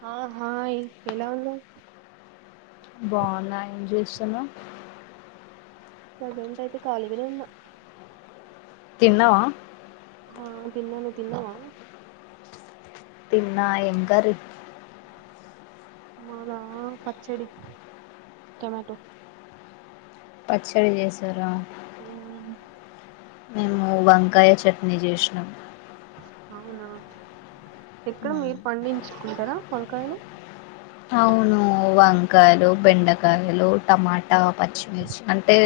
హా హాయి ఏలా ఉన్నావు బాగున్నా ఏం చేస్తున్నావు ప్రెసెంట్ అయితే ఖాళీగానే ఉన్నా తిన్నావా ఆ తిన్నాను నువ్వు తిన్నావా తిన్నా ఏం కర్రీ మాదా పచ్చడి, టొమాటో పచ్చడి చేసారా ఉ మేము వంకాయ చట్నీ చేసినాం అవునా ఎక్కడ మీరు పండించుకుంటారా వంకాయలు కాయలు, బెండకాయలు, టమాటా, పచ్చిమిర్చి అంటే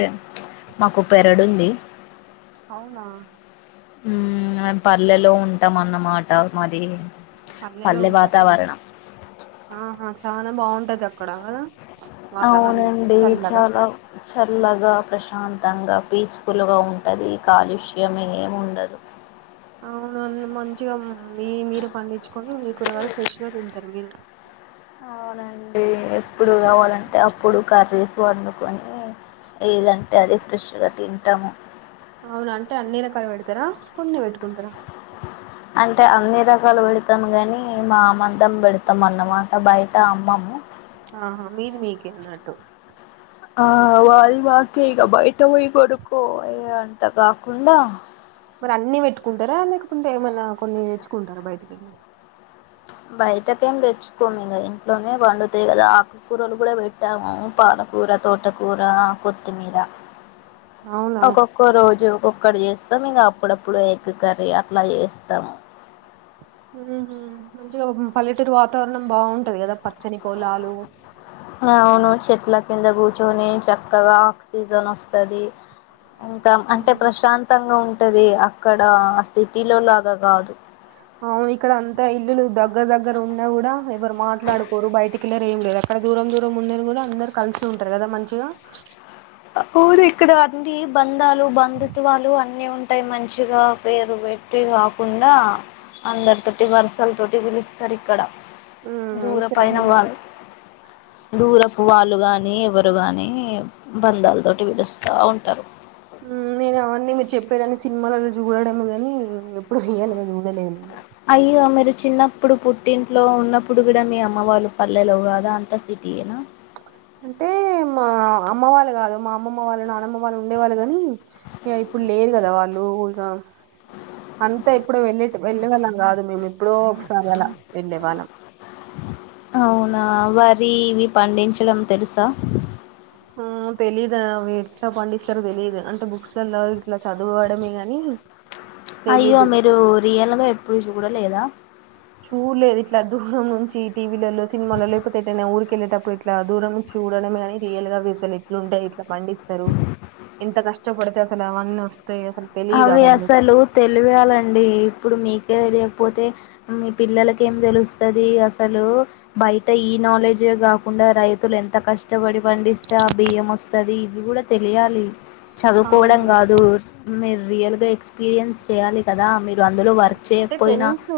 మాకు పెరడు ఉంది అవునా పల్లెలో ఉంటాం అన్నమాట మ పల్లెలో ఉంటారా ఆహా చాలా బాగుంటది కడా అవునండి చాలా చల్లగా ప్రశ్ ప్రశాంతంగా పీస్ఫుల్గా ఉంటది కాలుష్యం ఏమిండదు అవునండి మంచిగా మీ మీరే పండించుకొని మీ కూరగాయాలె ఫ్రెష్గా తింటారు మీరు అండి ఎప్పుడు కావాలంటే అప్పుడు కర్రీస్ వండుకొని ఏదంటే అది ఫ్రెష్గా తింటాము అవును అంటే అన్ని రకాల పెడతారా కొన్ని పెట్టుకుంటారా అంటే అన్ని రకాలు పెడతాము గాని మా మ్మందం పెడతాం అన్నమాట బయట అమ్మము ఆహా మీది మీకే అన్నట్టు ఆ మాది మాకే ఇగా బయట పోయి కోనుకోని అంత కాకుండా మరి అన్ని పెట్టుకుంటారా లేకుంటే ఏమన్నా కొన్ని తెచ్చుకుంటారా బయటికెళ్ళి బయటకేం తెచ్చుకోము ఇంగా ఇంట్లోనే పండుతాయి గదా ఆకుకూరలు కూడా పెట్టాము పాలకూర తోటకూర కొత్తిమీర అవునా ఒక్కొక్కో రోజు ఒక్కక్క అక్కడ చేస్తాం ఇగా అప్పుడప్పుడు ఎగ్ కర్రీ అట్లా చేస్తాము ఉ మంచిగా పల్లెటూరు వాతావరణం బాగుంటది గదా పచ్చని పొలాలు అ అవును చెట్ల కింద కూర్చొని చక్కగా ఆక్సిజన్ వస్తది ఇంకా అంటే ప్రశాంతంగా ఉం ఉంటది అక్కడ ఆ సిటీ లో లాగా గాదు అవును ఇక్కడ అంతా ఇల్లులు దగ్గర దగ్గర ఉన్నా గూడా ఎవరు మాట్లాడుకోరు బయటికి వెళ్లరు ఏం లేదు అక్కడ దూరం దూరం ఉండ గూడా అందరు కలిసి ఉంటారు గదా మంచిగా పూరి ఇక్కడ అన్ని బంద్ బందాలు బంధుత్వాలు అన్ని ఉ అంటే మంచిగా పేరు పెట్టి కాకుండా అందరి తోటి వరుసల తోటి పిలుస్తరు ఇక్కడ ఉమ్, ఇక్కడ దూరపైనా ఏమైనా వాళ్ళు దూరం వాళ్ళు గాని, ఎవరు గాని బంధాల తోటి పిలుస్తా ఉంటారు. మ్ నేను అవన్నీ మీరు చెప్పేదన్ని సినిమాలలో చూడడమే గాని ఎప్పుడు రియల్ గా చూడలేదు. అయ్యే మీరు చిన్నప్పుడు పుట్టింట్లో ఉన్నప్పుడు గూడా మీ అమ్మ వాళ్ళు పల్లెలో గాదా అంత సిటీయేనా అంటే మా అమ్మ వాళ్ళు గాదు మా అమ్మమ్మ వాళ్ళు నానమ్మ వాళ్ళు ఉండే వాళ్ళు కాని ఇప్పుడు లేరు కదా వాళ్ళు. ఇగ అంతా ఎప్పుడో వెళ్ళే వెళ్ళే వాళ్ళం కాదు మేము ఎప్పుడో ఒకసారి అలా వెళ్ళే వాళ్ళం. అవునా వరి ఇవి పండించడం తెలుసా ఉ తెలీదు అవి ఎట్లా పండిస్తారో తెలియదు. అంటే బుక్సలల్లో చేదవడమెగాని అయ్యో మీరు రియల్ గా ఎప్పుడు చూడలేదా చూడలేదు ఇట్లా దూరం నుంచి టీవీలలో, సినిమాలో లేకపోతే, ఏటైనా ఊరికి వెళ్ళేటప్పుడు ఇట్లా దూరం నుంచి చూడడమే, కానీ రియల్ గా అవి అసలు ఎట్లుంటాయి ఎట్లా పండిస్తారు. ఎంత కష్టపడితే అసలు అవన్నీ వస్త అవి అసలు తెలవాలండి ఇప్పుడు మీకే తేలి పోతే మీ పిల్లలకు ఏం తెలుస్తది అసలు. బయట ఈ నాలెడ్జే కాకుండా, రైతులు ఎంత కష్టపడి పడిస్తే, అ బియ్యం వస్తాది తెలియాలి. చదువుకోవడం అవును గాదు రియల్ గా ఎక్స్పీరియన్స్ చేయాలి కదా. మీర్ అంటే తెలుసు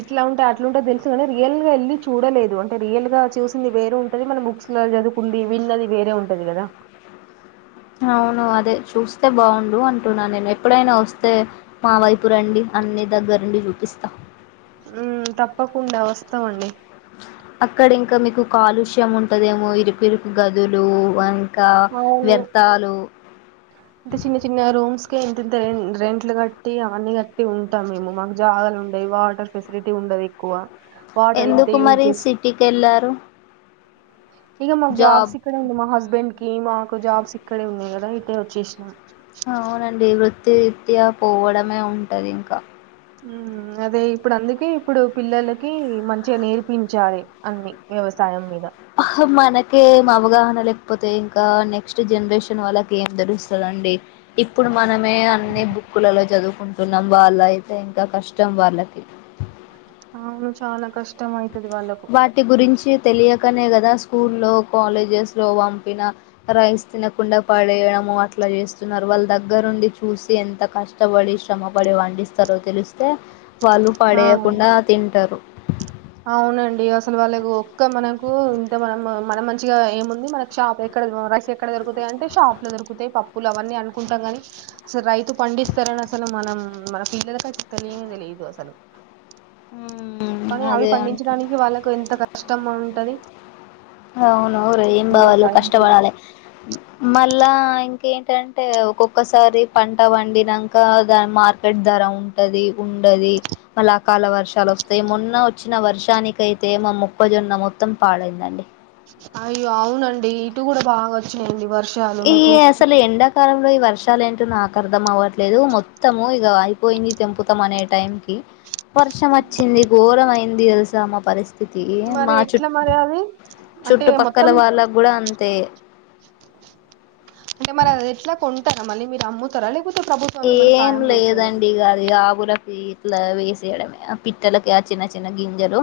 ఇట్లా ఉంటే, అట్లుంటే తెలుసు రియల్ గా వెళ్ళి చూడలేదు, అంటే రియల్ గా చూసింది వేర్ గా ఉంటది. మనం బుక్స్ లో చదువుకుంది, వీళ్ళది వేర్ గా ఉంటది కదా అవును అదే చూస్తే బాగుండు అంటున్నా, నేను ఎప్పుడైనా వస్తే, మా వైపు రండి అన్ని దగ్గరుండి చూపిస్తా. ఉమ్ తప్పకుండా వస్తామండి. అక్కడ ఇంకా మీకు కాలుష్యం ఉంటదేమో ఇరుకు ఇరుకు గదులు అ ఇంకా వ్యర్థాలు. ఇంత చిన్న చిన్న రూమ్స్ కి ఇంతింత రెంట్లు కట్టి వాటర్ ఇంతే ఎందుకు యూజ్ మరి చేసు సిటీకి కెళ్లారు. ఈగ మాకు జాబ్స్ ఇక్కడ ఉంది. మా హస్బెండ్కి ఇ మాకు జాబ్స్ ఇక్కడే ఉన్నాయి కదా అని వచ్చేసినం. తీర్తి పోవడమే ఉంటుంది ఇంకా అదే ఇప్పుడు అందుకే ఇప్పుడు పిల్లలకి మంచిగా నేర్పించాలి. అన్ని వ్యవసాయం మీద మనకే ఏం అవగాహన లేకపోతే ఇంకా నెక్స్ట్ జనరేషన్ వాళ్ళకి ఏం తెలుస్తదండి. ఇప్పుడు మనమే అన్ని బుక్కులలో చదువు కుంటున్నాం వాళ్ళ అయితే ఇంకా కష్టం వాళ్ళకి అవును. చాలా కష్టంమైతే వాటి గురించి తెలియకనే కదా స్కూల్లో వాళ్ళు ఆ పడేయకుండా తింటారు. అవునండి అసలు వాళ్ళ ఒక్క మనకు ఇంత మనం మన మంచిగా ఏముంది మనకి షాప్ ఎక్కడ రైస్ ఎక్కడ దొరుకుతాయి అంటే షాప్ లో దొరుకుతాయి పప్పులు అవన్నీ అనుకుంటాం కాని అసలు రైతు పండిస్తారని అసలు మనం మన ఫీల్లలలకు చెతనే తెలిదు అసలు కానీ అవి అదే అంట పండించడానికి వాళ్ళకు ఎంత కష్టం ఉంటది అవునుర ఏం బవాలు టైంకి కష్టపడాల మళ్ళా ఇంకేం ఏంటే ఒక్కొక్కసారి పంట పండినాక దాని మార్కెట్ ధర ఉంటది ఉండది మళ్ళా కాల వర్షాలు వస్తాయి మొన్న వచ్చిన వర్షానిక అయితే మా మొక్కజొన్న మొత్తం పాడైందండి అయ్యో అవునండి ఇటు కూడా బాగా వచ్చినాయండి వర్ ఈ అసలు ఎండాకాలం ఇలో ఈ వర్షాలు ఏంటో నాకు అర్ధం అవ్వట్లేదు మొత్తము ఇక అయిపోయింది తెంపుతాం అనే టైం క పర్షం వచ్చింది ఘోరమైంది ఇసామ పరిస్ స్ి మరి మా ఎట్లా చుట్ మరి అది చుట్టుపక్కల వాళ్ళ కూడా అంత తే అ అంటే మ ఎట్లా కొ మళ్ీ మీరు అమ్ముతారాలి ఏం లేదండి ఇకది ఆగుల ఇట్లా వేసేయడమే ఆ పిట్టలకి ఆ చిన్న చిన్న గింజలు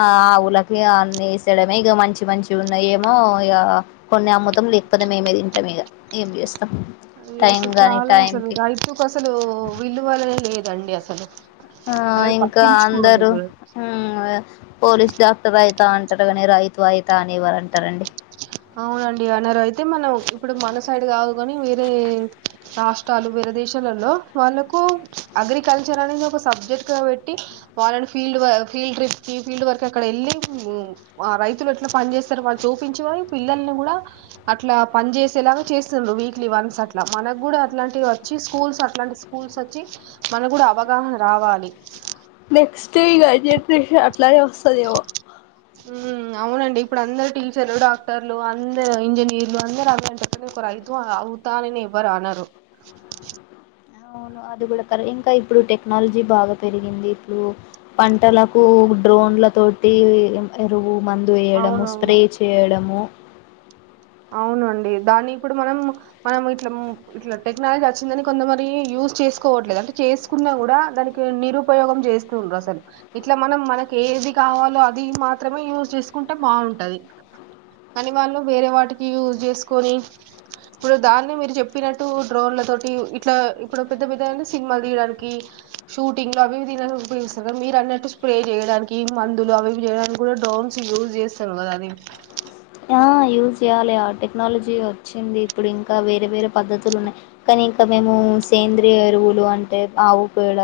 ఆ ఆవులకి అన్ని వేసేయడమే ఇక మంచి మంచి ఉన్నాయ ఏమో ఇక కొన్ని అమ్ముతం లేకపోతే మేమే తింటాం ఇక ఏం చేస్తాం అయ్యో టైం అసలు గానీ చాలా టైం అసలు రైతుకు అసలు విల్లువలనే లేదా అండి అసలు ఆ అసలు ఇంకా పట్టించుకోరు అందరుూ కూడా పోలీస్ డాక్టర్ అయితే అంటారు కాగా రైతు వాయితా అనివ్వ అంటారండి అవునండి అన్నారు అయితే మనం ఇప్పుడు మన సైడ్ కాదు కాని వేరే రాష్ట్రాలు వేరే దేశాలలో వాళ్ళకు అగ్రికల్చర్ అనేది ఒక సబ్జెక్ట్ గా పెట్టి వాళ్ళని ఫీల్డ్ ఫీల్డ్ ట్రిప్కి ఫీల్డ్ వర్క్ అక్కడ వెళ్ళి రైతులు ఎట్లా పని చేేస్తారుో వాళ్ళు చూ పించ పిల్లల్ని కూడా అట్లా పని చేేసేలాగా చేస్తుండ్ర వీక్లీ వన్స్ అట్లా మనకు కూడా అట్లాంటి వచ్చి స్కూల్స్ అట్లాంటి స్కూల్స్ వచ్చి మనకు కూడా అవగాహన రావాలి అట్లానేే వస్తుదేవో ఉ అవునండి ఇప్పుడు అందరు టీచర్లు డాక్టర్లు అందరు ఇంజనీర్లు అందరు అద అంటనే ఒక రైతుం అవుతా అని ఎవరు అన్నారు అవును అది కూడా కర ఇంకా ఇప్పుడు టె టెక్నాలజీ బాగా పెరిగింది ఇప్పుడు పంటలకు డ్రోన్లతోటి ఎరువు మందు వేయడము అవునవును స్ప్రే చేయడము అవునండి దాన్ని ఇప్పుడు మనం మనం ఇట్లా ఇట్లా టెక్నాలజీ వచ్చిందని కొంతమర యూజ్ చేసుకోవట్లేదు అంటే చేసుకున్నా కూడా దానికి నిరుపయోగం చేస్తూ ఉండరు అసలు ఇట్లా మనం మనకి ఏది కావాలో అది మాత్రమే యూస్ చేసుకుంటే బాగుంటది కాని వాళ్ళు వేరే వాటికి యూజ చేసుకొని ఇప్పుడు దాన్నే మీరు చెప్పినట్టు డ్రోన్లతోటి ఇట్లా ఇప్పుడు పెద్ద పెద్ద సినిమాలు తీయడానికి షూటింగ్లు అవివి తినడానికిస్తారు కదా మీరు అన్నట్టు స్ప్రే చేయడానికి మందులు అవివి చేయడానికి కూడా డ్రోన్స్ యూస్్ చేస్తాారు కదా అది యూజ్ చేయ్యాలి ఆ టెక్నాలజీ వచ్చింది ఇప్పుడు ఇంకా వేరే వేరే పద్ధతులు ఉన్నాయి కానీ ఇంకా మేము సేంద్రియ ఎరువులు అంటే ఆవు పేడ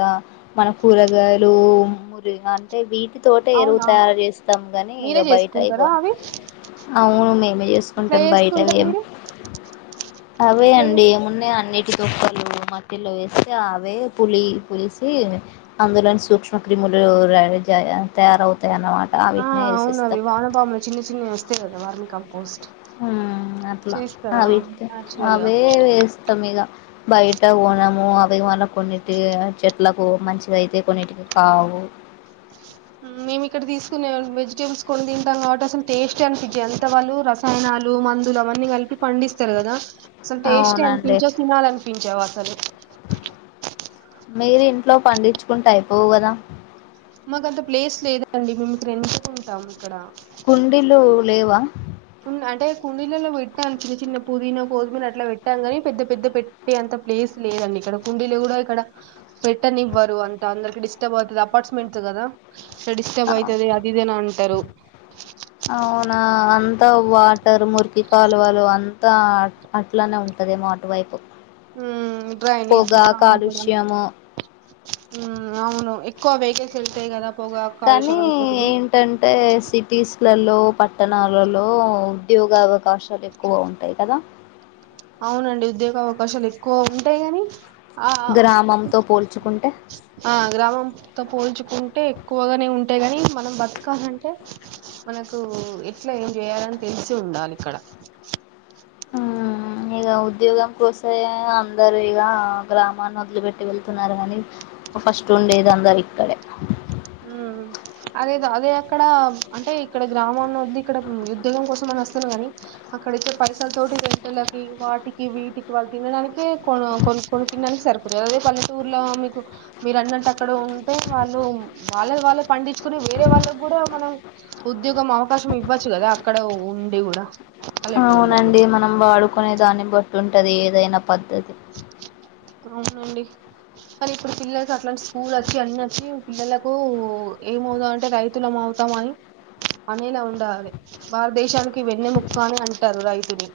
మన కూరగాయలు మురి అంటే వీటి తోట ఎరువు అవునా తయారు చేస్తాం కానీ ఇక మీరే బయట చేసుకుంటారా అయిపోను అవి అవును మేమే ఎట్లా చేసుకుంటాం చేసుకుంటారు బయటవేం మీరు అవే ఎట్లా అండి చేస్- ఏమున్నాయి అన్నిటి సక్కలు మటిలో వేసి అవే పులి పులిసి అందులోని సూక్ష్మ క్రిములు తయారవుత ఆ అవునువి వాహన పాాములు చిన్న చిన్నస్త వరమ కంపస్ట్ అట్లా అవి నాచురల్ గా అవే వేస్తాం ఇక బయట కొనము అవి మన కొన్నిటి చెట్లకు మంచి ఇదయితే కొన్నింటికి కావు మేమి ఇక్కడ తీసుకునే వెజిటేబుల్స్ కొన్ని తింటాం కాబట్టి అసలు టేస్ట్ అనిపించాయి అంత వాళ్ళు రసాయనాలు మందులు అవన్నీ కలిపి పండిస్తారు కదా అసలు టేస్ట్ అవునండి అనిపించా తినాలి అనిపించావా అసలు మీరు ఇంట్లో పండించుకుంటే అయిపోవు కదా మాకు అంత ప్లేస్ లేదండి మేము ఇక్కడ ఎుకుంటాం ఇక్కడ కుండీలు లేవా అంటే కుండీలలో పెట్టాను చిన్న చిన్న పుదీనా కోజమిన అట్లా పెట్టాను కాని పెద్ద పెద్ద పెట్టే అంత ప్లేస్ లేదండి ఇక్కడ కుండీలో కూడా ఇక్కడ పెట్టని ఇవ్వరు అంత అందరికి డిస్టర్బ్ అవుతుంది అపార్ట్మెంట్స్ కదా డిస్టర్బ్ అవుతది అదిదేనా అంటారు అవునా అంతా వాటర్ ముర్కి కాలువాలు అంతా అట్లానే ఉంటుంది మాటువైపు డ్రైనేజ్ దాము కాలుష్యము అవును ఎక్కువ వేక చల్తే కద కానీ ఏంటంటే సిటీస్లలో పట్ట పట్టణాలలో ఉద్యోగ అవకాశాలు ఎక్కువ ఉంటాయి కదా అవునండి ఉద్యోగ అవకాశాలు ఎక్కువ ఉంటాయి గాని ఆ గ్రామంతో పోల్చుకుంటే ఆ గ్రామంతో పోల్చుకుంటే ఎక్కువగానే ఉంటు అంటే ని మనం బతకాలంటే మనకు ఎట్లా ఏం చేయాలని తెలిసి ఉండాలి ఇక్కడ ఇక ఉద్యోగం కోసయ అందరుూ ఇక గ్రామాన్ని వదిలి పెెట్టి వెళ్తున్నారు కానీ ఫస్ట్ ఉండేది అందరు ఇక్కడే అదే అదే అక్కడ అంటే ఇక్కడ గ్రామన్నిది ఇక్కడ ఉద్యోగం కోసం అని వస్తున్నా కాని అక్కడి ఇచ్చే పైసల తోటి రెంటలకి వాటికి వీటికి వాళ్ళు తినడానికే కొ కొన్ని కొన్ని తినడానికి సరిపోతు అదే పల్లెటూరులో మీకు మీరన్నత ఇక్కడ ఉంటే వాళ్ళు వాళ్ళ వాళ్ళ పండించుకుని వేరే వాళ్ళకి కూడా మనం ఉద్యోగం అవకాశం ఇవ్వచ్చు కదా అక్కడ ఉండి కూడా పల్లెటూర్లో కూడా అవునండి మనం వాడుకునే దాన్ని బట్టి తుంటది ఏదైనా పద్ధతి అవునండి కానీ ఇప్పుడు పిల్లలకి అట్లాంటి స్కూల్ వచ్చి అన్ని వచ్చి పిల్లలకు ఏమవుతాం అంటే రైతులుమ అవుతాం అని అనేలా ఉండాలి భారతదేశానికి వెన్నె ముక అని అంటారు రైతుని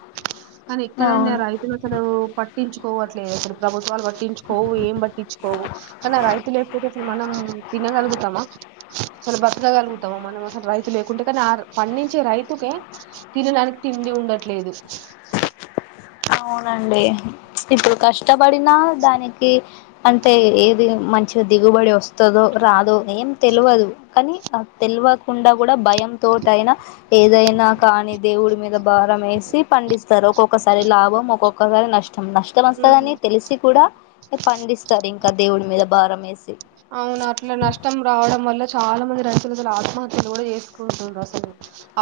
కానీ ఎక్కడండి అవును ఆ రైతులు అసలు ప కోవట్లేదు అసలు ప్రభుత్వాలు పట్టించుకోవు ఏం పట్టించుకోవు కానీ రైతు లేకపోతే అసలు మనం తినగలుగుతామా అసలు తినగలుగుతామ మనం అసలు రైతు లేకుంటే కానీ ఆ పండించే రైతుకే తినడానికి తిండి ఉండట్లేదు అవునండి ఇప్పుడు కష్ట ఇష్టపడిన దానికి అంటే ఏది మంచిగా దిగు ఏం తెల్వదు కానీ ఆ తెలవ కుండ కూడా భయం తోటయినా ఏదైనా కానీ దేవుడి మీద భారం వేసి పండిస్తారు ఒక్కొక ఒకసారి లాభం ఒకోక సారి నష్ట నష్టం వస్తదని తెలిసి కూడా పండిస్తారు ఇంకా దేవుడి మీద బారమేసి అవును అట్లా నష్టం రావడం వల్ల చాలా అవును అట్లా నష్టం రావడం వాళ్ళ చాలా మంది రైతులు అసలు ఆత్మహత్యలు కూడా చేసుకుంట్ర అసలు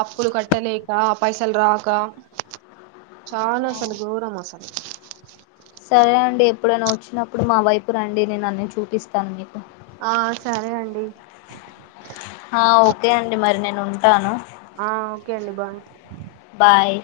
అప్పులు కట్టలేక పైసలు రాక చాాల అసలు గోరం అసలు సరే అండి ఎప్పుడైనా వచ్చినప్పుడు మా వైపు రండి నేను అన్నీ చూపిస్తాను మీకు ఆ సరే అండి ఆ ఓకే అండి మరి నేను ఉంటాను ఆ ఓకే అండి బాయ్ బాయ్